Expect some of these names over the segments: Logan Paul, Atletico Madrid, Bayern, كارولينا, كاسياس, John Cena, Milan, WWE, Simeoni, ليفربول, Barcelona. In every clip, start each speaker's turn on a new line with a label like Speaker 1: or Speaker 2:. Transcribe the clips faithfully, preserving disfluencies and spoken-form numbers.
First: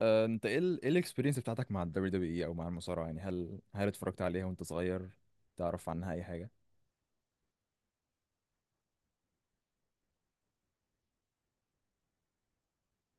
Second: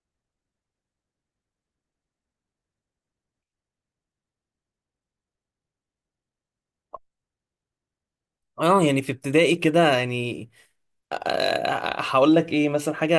Speaker 1: آه، انت ايه ال ايه الاكسبيرينس بتاعتك مع الدبليو دبليو اي او مع المصارعه؟ يعني هل هل اتفرجت عليها وانت صغير؟ تعرف عنها اي حاجه؟
Speaker 2: اه، يعني في ابتدائي كده. يعني آه، آه، هقول لك ايه، مثلا حاجه،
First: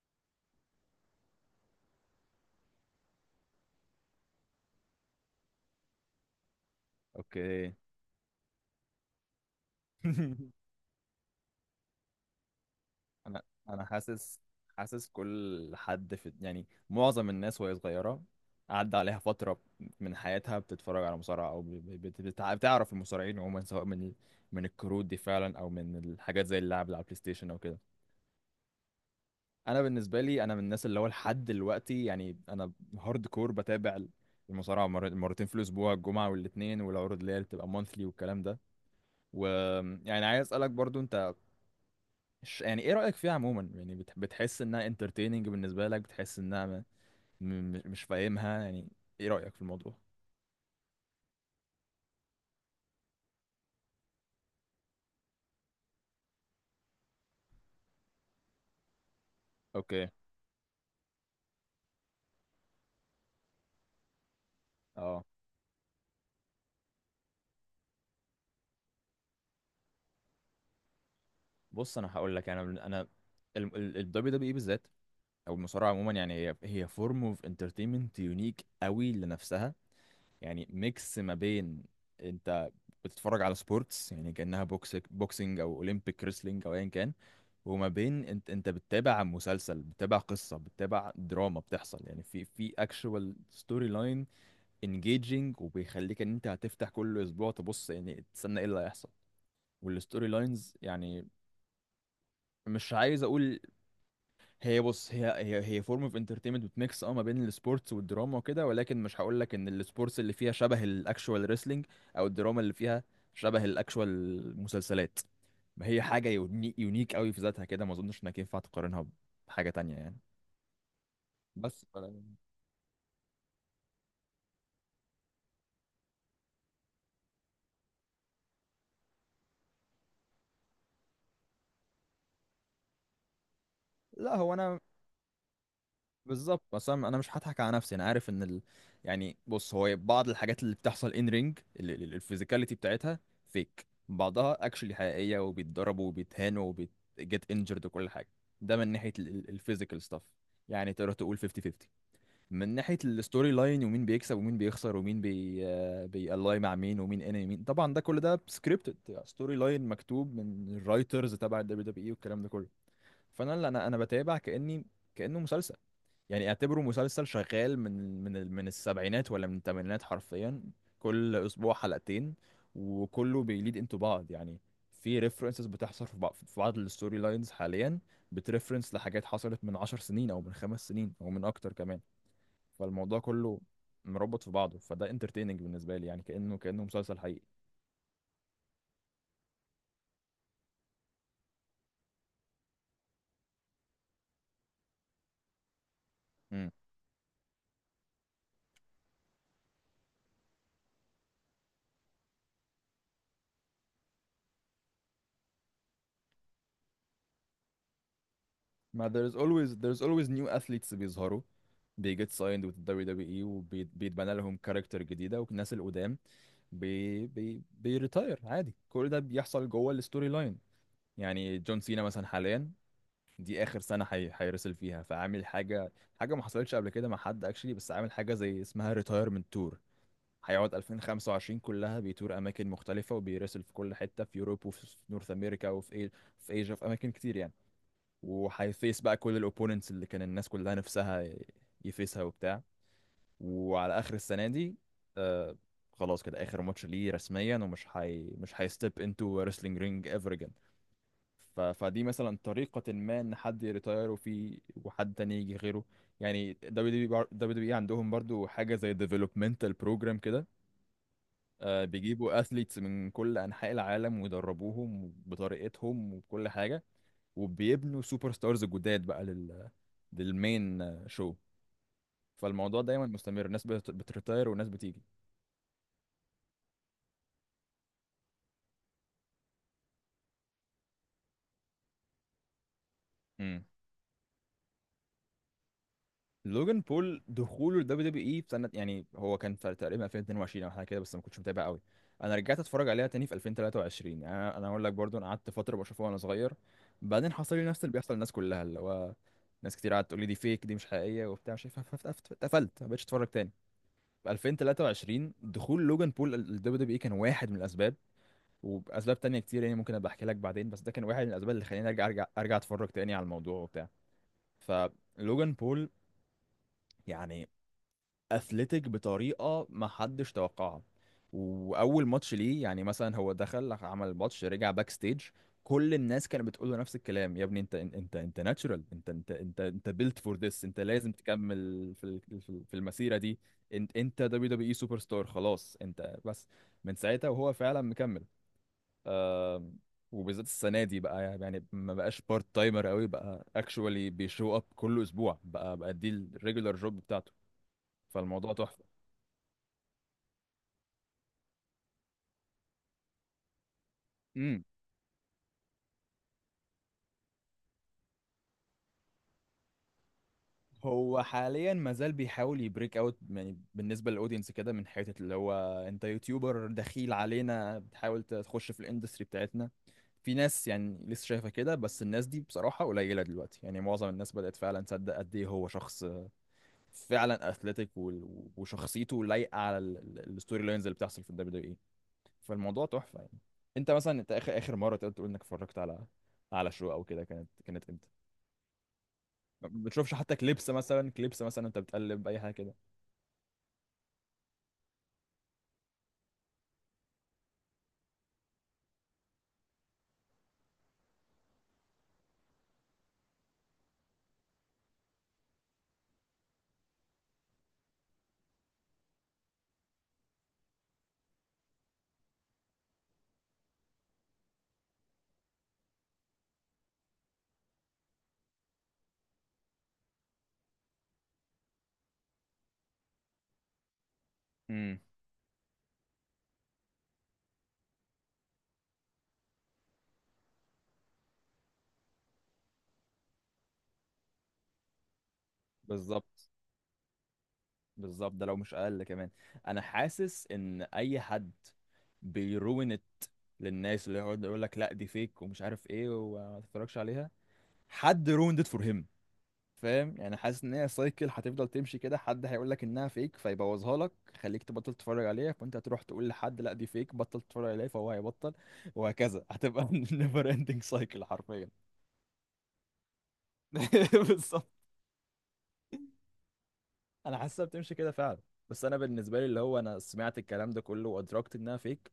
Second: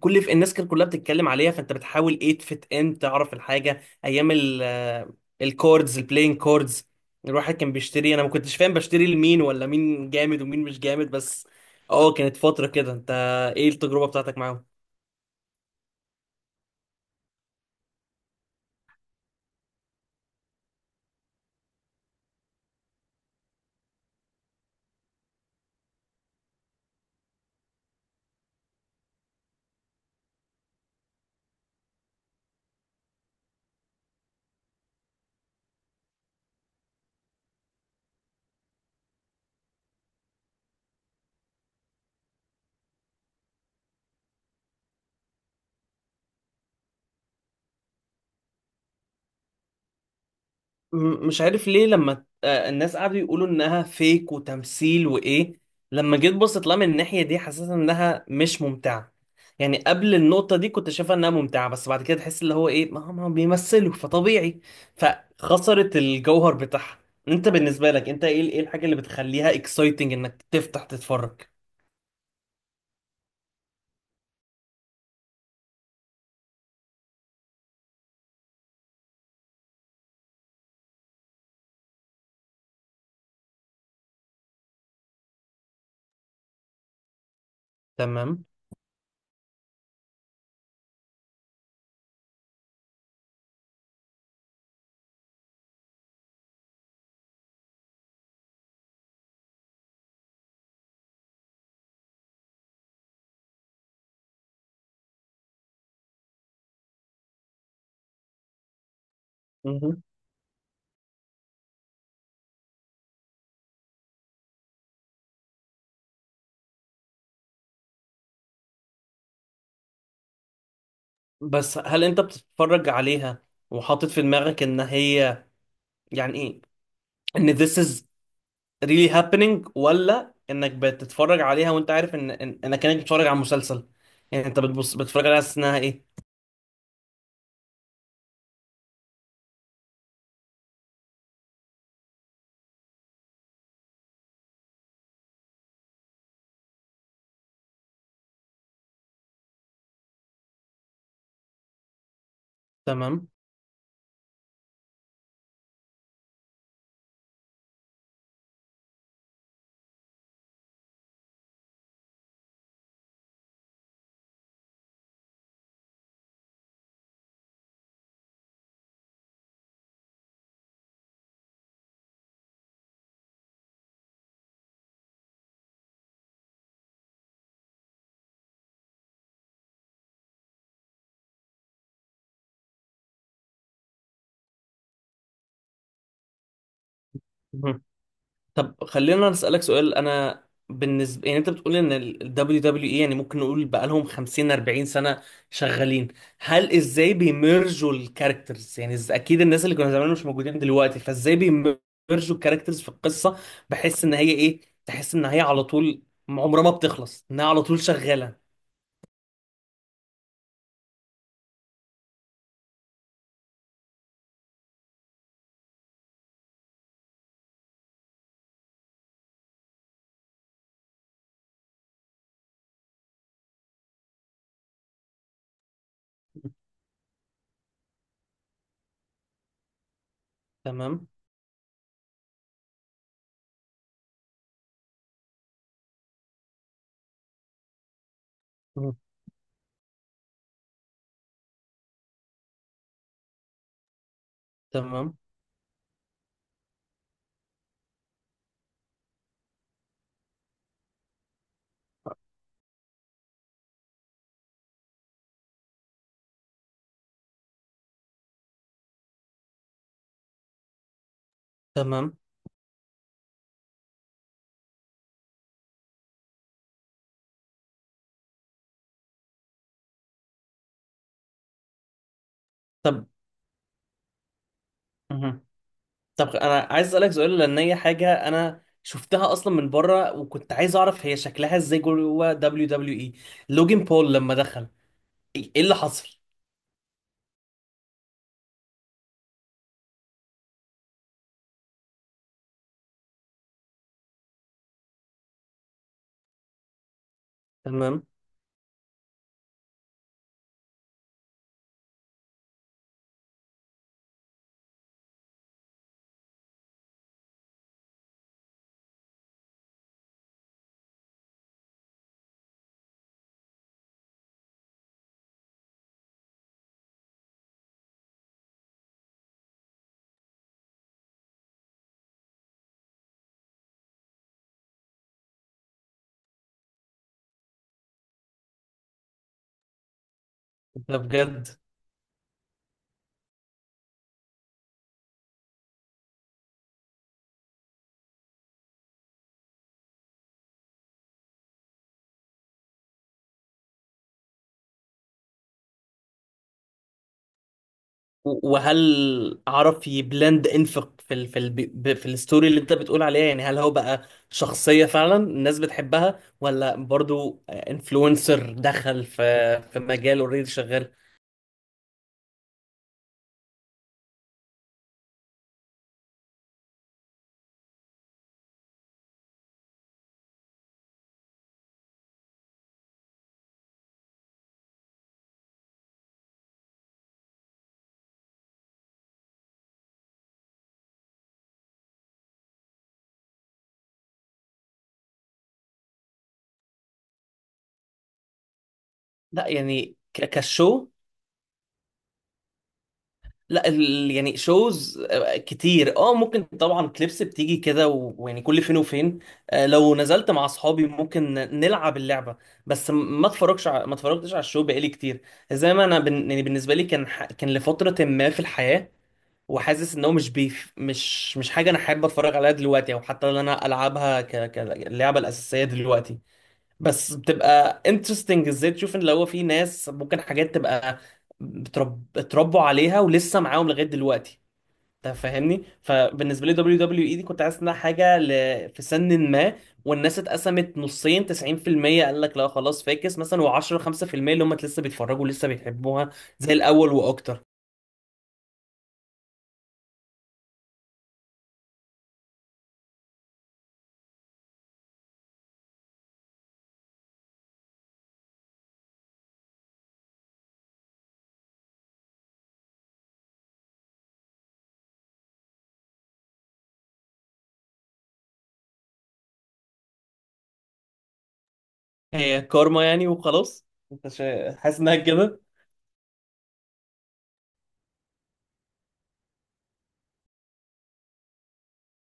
Speaker 2: كل في الناس كانت كلها بتتكلم عليها، فانت بتحاول ايه تفت ان تعرف الحاجه، ايام ال آه، الكوردز، البلاين كوردز. الواحد
Speaker 1: اوكي.
Speaker 2: كان بيشتري، انا ما كنتش فاهم بشتري لمين، ولا مين جامد ومين مش جامد، بس اه كانت فتره كده. انت
Speaker 1: انا
Speaker 2: ايه
Speaker 1: انا
Speaker 2: التجربه
Speaker 1: حاسس
Speaker 2: بتاعتك معاهم؟
Speaker 1: حاسس كل حد في يعني معظم الناس وهي صغيره عدى عليها فتره من حياتها بتتفرج على مصارعه، او بت- بت- بتع- بتعرف المصارعين عموما، سواء من من الكروت دي فعلا او من الحاجات زي اللعب على البلاي ستيشن او كده. انا بالنسبه لي، انا من الناس اللي هو لحد دلوقتي، يعني انا هارد كور، بتابع المصارعه مر- مرتين في الاسبوع، الجمعه والاثنين، والعروض اللي هي بتبقى مونثلي والكلام ده. ويعني عايز اسالك برضو انت، ش- يعني ايه رايك فيها عموما؟ يعني بت- بتحس انها انترتيننج بالنسبه لك، بتحس انها م- م- مش فاهمها؟ يعني ايه رايك في الموضوع؟
Speaker 2: م- مش عارف ليه، لما آه، الناس قعدوا يقولوا انها فيك وتمثيل وايه، لما جيت بصيت لها من الناحية دي، حسيت انها مش ممتعة. يعني
Speaker 1: اوكي.
Speaker 2: قبل النقطة دي كنت شايفها انها ممتعة، بس بعد كده تحس اللي هو ايه، ما هم بيمثلوا فطبيعي،
Speaker 1: اه
Speaker 2: فخسرت الجوهر بتاعها. انت بالنسبة لك، انت ايه ايه الحاجة اللي بتخليها اكسايتنج انك تفتح تتفرج؟
Speaker 1: بص، انا هقول لك. انا من- انا الدبليو دبليو اي بالذات او المصارعه عموما، يعني هي هي فورم اوف انترتينمنت يونيك قوي لنفسها. يعني ميكس ما بين انت بتتفرج على سبورتس، يعني كأنها بوكس بوكسنج او اولمبيك ريسلينج او ايا كان، وما بين
Speaker 2: تمام.
Speaker 1: انت انت بتتابع مسلسل، بتتابع قصة، بتتابع دراما. بتحصل، يعني، في في اكشوال ستوري لاين انجيجنج، وبيخليك ان انت هتفتح كل اسبوع تبص، يعني تستنى ايه اللي هيحصل. والستوري لاينز، يعني، مش عايز اقول. هي بص هي هي هي فورم اوف انترتينمنت بتميكس، اه ما بين السبورتس والدراما وكده، ولكن مش هقول لك ان
Speaker 2: مهم.
Speaker 1: السبورتس اللي فيها شبه الاكشوال ريسلينج، او الدراما اللي فيها شبه الاكشوال مسلسلات. ما هي حاجه يونيك، يونيك قوي في ذاتها كده، ما اظنش انك ينفع تقارنها بحاجه تانية يعني.
Speaker 2: بس
Speaker 1: بس ف-
Speaker 2: هل انت بتتفرج عليها وحاطط في دماغك ان هي، يعني ايه، ان this is ريلي هابينج، ولا انك بتتفرج عليها وانت عارف ان إن- انك كانك بتتفرج على مسلسل؟
Speaker 1: لا،
Speaker 2: يعني
Speaker 1: هو
Speaker 2: انت
Speaker 1: انا
Speaker 2: بتبص بتتفرج عليها حاسس انها ايه؟
Speaker 1: بالظبط. بس انا أنا مش هضحك على نفسي، انا عارف ان ال... يعني بص، هو بعض الحاجات اللي بتحصل ان رينج الفيزيكاليتي بتاعتها فيك، بعضها اكشلي حقيقيه وبيتضربوا وبيتهانوا وبيتجت انجرد وكل حاجه. ده من ناحيه الفيزيكال ستاف، يعني تقدر تقول خمسين خمسين. من ناحيه
Speaker 2: تمام.
Speaker 1: الستوري لاين ومين بيكسب ومين بيخسر ومين بي بيالاي مع مين ومين انمي مين، طبعا ده كل ده سكريبتد ستوري لاين مكتوب من الرايترز تبع الدبليو دبليو اي والكلام ده كله. فانا، لا، انا انا بتابع كاني كانه مسلسل. يعني اعتبره مسلسل شغال من من ال- من السبعينات ولا من الثمانينات حرفيا، كل اسبوع حلقتين، وكله بيليد انتو بعض يعني. في ريفرنسز بتحصل في بعض في بعض الستوري لاينز حاليا بتريفرنس لحاجات حصلت من عشر سنين او من خمس سنين او من اكتر كمان. فالموضوع كله مربط في بعضه، فده انترتيننج بالنسبه لي، يعني كانه، كانه مسلسل حقيقي.
Speaker 2: مهم. طب خلينا نسألك سؤال. انا بالنسبه، يعني انت بتقول ان ال دبليو دبليو اي يعني ممكن نقول بقالهم خمسين اربعين سنه شغالين، هل، ازاي بيمرجوا الكاركترز؟ يعني إز- اكيد الناس اللي كانوا زمان مش موجودين دلوقتي، فازاي بيمرجوا الكاركترز في القصه، بحيث ان هي، ايه، تحس ان هي على طول عمرها ما بتخلص، انها على طول شغاله؟
Speaker 1: ما there's always there's always new athletes بيظهروا، they get signed with the دبليو دبليو إي، وبيتبنى لهم كاركتر جديدة، والناس القدام بي بي بيريتاير عادي. كل ده بيحصل جوه الستوري لاين. يعني جون سينا مثلا حاليا، دي آخر سنة حي... هيرسل فيها، فعامل حاجة، حاجة ما حصلتش قبل كده مع حد اكشلي، بس عامل حاجة زي اسمها ريتايرمنت تور. هيقعد
Speaker 2: تمام.
Speaker 1: ألفين وخمسة وعشرين كلها بيتور أماكن مختلفة وبيرسل في كل حتة، في يوروب وفي نورث أمريكا وفي إي... في إيجا، في أماكن كتير يعني.
Speaker 2: مم.
Speaker 1: وهيفيس بقى كل الاوبوننتس اللي كان الناس كلها نفسها ي- يفيسها وبتاع. وعلى اخر السنه دي،
Speaker 2: تمام.
Speaker 1: آه خلاص كده، اخر ماتش ليه رسميا، ومش هي مش هيستيب انتو ريسلينج رينج ايفر اجين. ف... فدي مثلا طريقه ما ان حد يريتاير، وفي وحد تاني يجي غيره. يعني دبليو دبليو بار- دبليو دبليو إي عندهم برضو حاجه زي ديفلوبمنتال بروجرام كده. آه
Speaker 2: تمام
Speaker 1: بيجيبوا اثليتس من كل انحاء العالم ويدربوهم بطريقتهم وكل حاجه، وبيبنوا سوبر ستارز جداد بقى لل للمين، شو. فالموضوع دايما
Speaker 2: طب
Speaker 1: مستمر، ناس بت- بتريتاير وناس بتيجي.
Speaker 2: مهم. طب انا عايز اسالك سؤال، لان هي حاجه انا شفتها اصلا من بره، وكنت عايز اعرف هي شكلها ازاي جوه دبليو دبليو اي.
Speaker 1: امم
Speaker 2: لوجين بول لما دخل، ايه إيه اللي حصل؟
Speaker 1: لوجان بول دخوله الدبليو دبليو اي في سنه، يعني هو كان في تقريبا ألفين واتنين وعشرين او حاجه كده، بس ما كنتش متابع قوي. انا رجعت اتفرج عليها تاني في ألفين وتلاتة وعشرين. يعني انا، أنا اقول لك برضو، انا قعدت فتره بشوفها وانا صغير، بعدين حصل لي نفس اللي
Speaker 2: تمام.
Speaker 1: بيحصل للناس كلها، اللي هو ناس كتير قعدت تقول لي دي فيك، دي مش حقيقيه وبتاع، مش عارف، فف- فف- اتقفلت ما بقتش اتفرج تاني. في ألفين وتلاتة وعشرين، دخول لوجان بول الدبليو دبليو اي كان واحد من الاسباب، وباسباب تانية كتير، يعني ممكن ابقى احكي لك بعدين، بس ده كان واحد من الاسباب اللي خلاني ارجع، ارجع ارجع اتفرج تاني على الموضوع وبتاع. فلوجان بول يعني اثليتيك بطريقه ما حدش توقعها. واول ماتش ليه، يعني مثلا هو دخل عمل ماتش، رجع باك ستيج، كل الناس كانت بتقول له نفس الكلام، يا ابني انت انت انت انت ناتشورال، انت انت انت انت بيلت فور ذس، انت
Speaker 2: ده
Speaker 1: لازم
Speaker 2: بجد؟
Speaker 1: تكمل في ال- في في المسيره دي، انت، انت دبليو دبليو اي سوبر ستار، خلاص انت بس. من ساعتها وهو فعلا مكمل. آم، وبالذات السنه دي بقى، يعني ما بقاش بارت تايمر قوي، بقى اكشوالي بيشو اب كل اسبوع، بقى بقى دي الريجولار جوب بتاعته.
Speaker 2: و-
Speaker 1: فالموضوع تحفه.
Speaker 2: وهل عرف يبلند انفق في ال في ال ب- في الستوري اللي انت بتقول عليها؟ يعني هل هو بقى
Speaker 1: امم
Speaker 2: شخصيه فعلا الناس بتحبها، ولا برضو انفلونسر دخل في في مجال اوريدي شغال؟
Speaker 1: هو حاليا ما زال بيحاول يبريك اوت، يعني بالنسبه للاودينس كده، من حته اللي هو انت يوتيوبر دخيل علينا بتحاول تخش في الاندستري بتاعتنا. في ناس يعني لسه شايفه كده، بس الناس دي بصراحه قليله دلوقتي، يعني معظم الناس بدات فعلا تصدق قد ايه هو شخص فعلا اثليتيك، وال- وشخصيته لايقه على ال- ال- الستوري لاينز اللي بتحصل في الدبليو دبليو اي. فالموضوع تحفه يعني. انت مثلا، انت اخر اخر مره تقدر تقول انك اتفرجت على على شو او كده كانت، كانت امتى؟
Speaker 2: لا،
Speaker 1: ما
Speaker 2: يعني
Speaker 1: بتشوفش
Speaker 2: ك-
Speaker 1: حتى كليبس
Speaker 2: كشو،
Speaker 1: مثلا؟ كليبس مثلا انت بتقلب اي حاجه كده؟
Speaker 2: لا ال... يعني شوز كتير، اه، ممكن طبعا كليبس بتيجي كده، و- ويعني كل فين وفين. آه، لو نزلت مع اصحابي ممكن نلعب اللعبه، بس م- ما اتفرجش ع... ما اتفرجتش على الشو بقالي كتير. زي ما انا بن... يعني بالنسبه لي كان ح... كان لفتره ما في الحياه، وحاسس ان هو مش بيف... مش مش حاجه انا حابب اتفرج عليها دلوقتي، او حتى ان انا العبها ك... كاللعبه الاساسيه دلوقتي. بس بتبقى انترستنج ازاي تشوف ان لو في ناس ممكن حاجات تبقى بترب... اتربوا عليها ولسه معاهم لغايه دلوقتي،
Speaker 1: امم
Speaker 2: انت فاهمني؟ فبالنسبه لي دبليو دبليو اي دي كنت حاسس انها حاجه ل... في سن ما، والناس اتقسمت نصين، تسعين بالمية قال لك لا خلاص فاكس مثلا، و10 خمسة بالمية اللي هم لسه بيتفرجوا لسه بيحبوها
Speaker 1: بالظبط.
Speaker 2: زي الاول واكتر.
Speaker 1: بالظبط. ده لو مش اقل كمان. انا حاسس ان اي حد بيروين ات للناس، اللي يقعد يقول لك لا دي فيك ومش عارف ايه وما تتفرجش عليها، حد رويند ات فور هيم، فاهم؟ يعني حاسس ان هي سايكل هتفضل تمشي كده، حد هيقول لك انها فيك فيبوظها لك، خليك تبطل تتفرج عليها، فانت هتروح تقول لحد لا دي فيك، بطل تتفرج عليها، فهو هيبطل، وهكذا هتبقى نيفر اندنج سايكل حرفيا.
Speaker 2: هي كارما يعني وخلاص، انت شا-
Speaker 1: بالظبط.
Speaker 2: حاسس انها كده؟
Speaker 1: انا حاسسها بتمشي كده فعلا. بس انا بالنسبه لي اللي هو انا سمعت الكلام ده كله وادركت انها فيك،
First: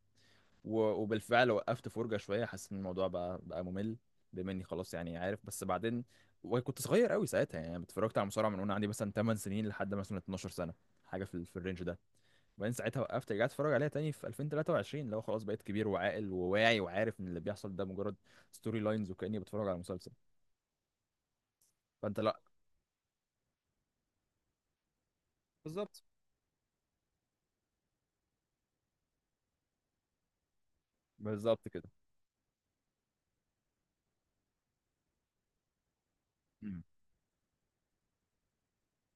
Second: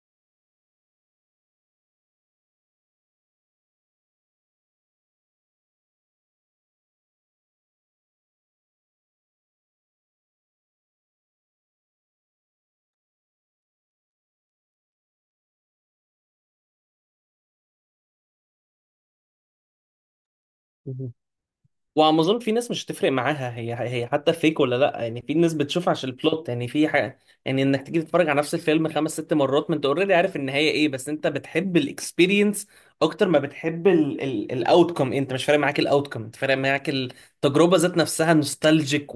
Speaker 1: و... وبالفعل وقفت فرجه شويه، حاسس ان الموضوع بقى بقى ممل، بما اني خلاص يعني عارف. بس بعدين، وكنت صغير قوي ساعتها، يعني أنا اتفرجت على مصارعه من وانا عندي مثلا ثماني سنين لحد مثلا اتناشر سنه، حاجه في, ال- في الرينج ده، وبعدين ساعتها وقفت. رجعت اتفرج عليها تاني في ألفين وتلاتة وعشرين، اللي هو خلاص بقيت كبير وعاقل وواعي وعارف ان اللي بيحصل ده مجرد ستوري لاينز، وكاني بتفرج على مسلسل. فانت،
Speaker 2: وعم
Speaker 1: لا،
Speaker 2: اظن في ناس مش هتفرق معاها هي هي حتى فيك ولا لا، يعني في ناس بتشوف
Speaker 1: بالظبط.
Speaker 2: عشان البلوت. يعني في حاجه، يعني انك تيجي تتفرج على نفس الفيلم خمس ست مرات ما انت اوريدي عارف النهايه ايه، بس انت
Speaker 1: بالظبط
Speaker 2: بتحب
Speaker 1: كده.
Speaker 2: الاكسبيرينس اكتر ما بتحب الاوتكم، انت مش فارق معاك الاوتكم، انت فارق
Speaker 1: مم.
Speaker 2: معاك التجربه ذات نفسها، نوستالجيك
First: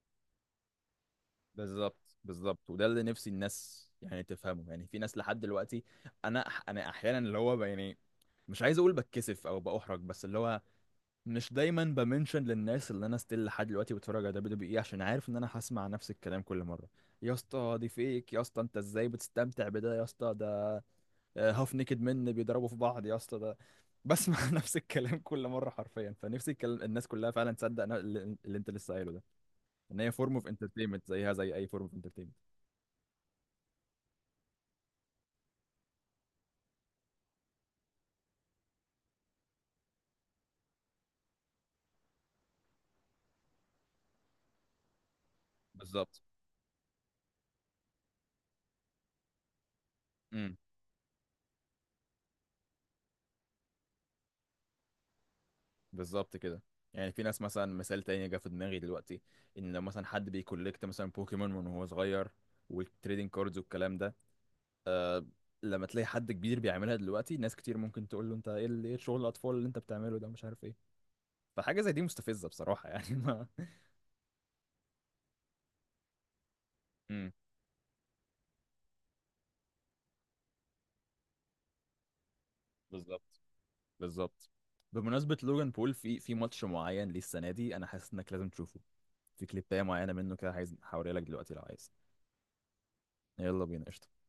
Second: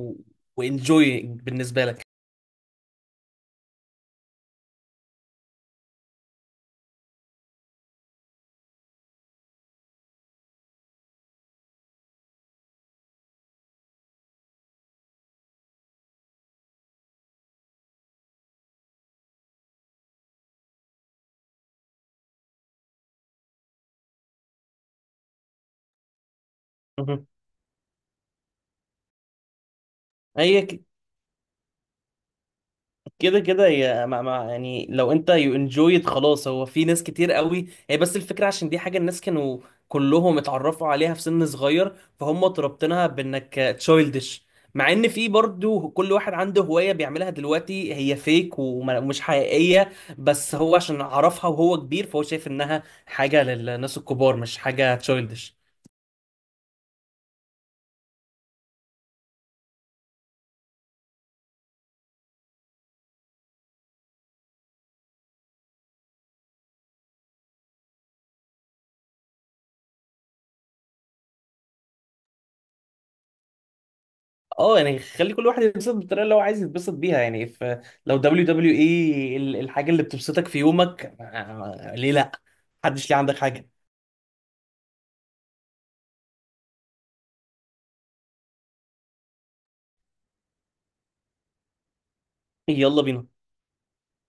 Speaker 2: وانجوي بالنسبه لك.
Speaker 1: بالظبط. بالظبط وده اللي نفسي الناس يعني تفهمه. يعني في ناس لحد دلوقتي، انا، انا احيانا اللي هو ب- يعني مش عايز اقول بتكسف او باحرج، بس اللي هو مش دايما بمنشن للناس اللي انا ستيل لحد دلوقتي بتفرج على دبليو دبليو اي، عشان عارف ان انا هسمع نفس الكلام كل مره: يا اسطى دي فيك، يا اسطى انت ازاي بتستمتع بده، يا اسطى ده هاف نيكد من بيضربوا في بعض، يا اسطى ده. بسمع نفس الكلام كل مره حرفيا. فنفسي الكلام الناس
Speaker 2: مهم.
Speaker 1: كلها فعلا تصدق نا- اللي، اللي انت لسه قايله ده، ان هي فورم اوف
Speaker 2: هي
Speaker 1: انترتينمنت زيها زي اي فورم اوف انترتينمنت.
Speaker 2: كده كده هي مع مع، يعني لو انت يو انجويد خلاص، هو في ناس كتير قوي هي، بس الفكره عشان دي حاجه الناس كانوا كلهم اتعرفوا عليها في سن صغير، فهم تربطنها بانك تشايلدش، مع ان في برضو كل
Speaker 1: بالظبط.
Speaker 2: واحد عنده هوايه بيعملها دلوقتي هي فيك ومش حقيقيه. بس
Speaker 1: امم
Speaker 2: هو عشان عرفها وهو كبير، فهو شايف انها حاجه للناس الكبار مش حاجه تشايلدش.
Speaker 1: بالظبط كده. يعني في ناس مثلا، مثال تاني جه في دماغي دلوقتي، ان لو مثلا حد بيكولكت مثلا بوكيمون من وهو صغير والتريدنج كاردز والكلام ده، لما تلاقي حد كبير بيعملها دلوقتي، ناس كتير ممكن تقول له انت ايه ال- ايه شغل الاطفال اللي انت بتعمله ده، مش عارف ايه. فحاجه زي دي مستفزه بصراحه يعني. ما
Speaker 2: اه يعني خلي كل واحد ينبسط بالطريقه اللي هو عايز يتبسط بيها،
Speaker 1: امم
Speaker 2: يعني فلو دبليو دبليو اي الحاجه اللي بتبسطك في يومك، آه، ليه لا؟ محدش ليه عندك
Speaker 1: بالظبط.
Speaker 2: حاجه.
Speaker 1: بالظبط. بمناسبة لوجان بول، في في ماتش معين ليه السنة دي أنا حاسس إنك لازم تشوفه. في كليباية معينة منه كده، عايز هوريها لك دلوقتي لو عايز.
Speaker 2: يلا بينا.
Speaker 1: يلا بينا قشطة.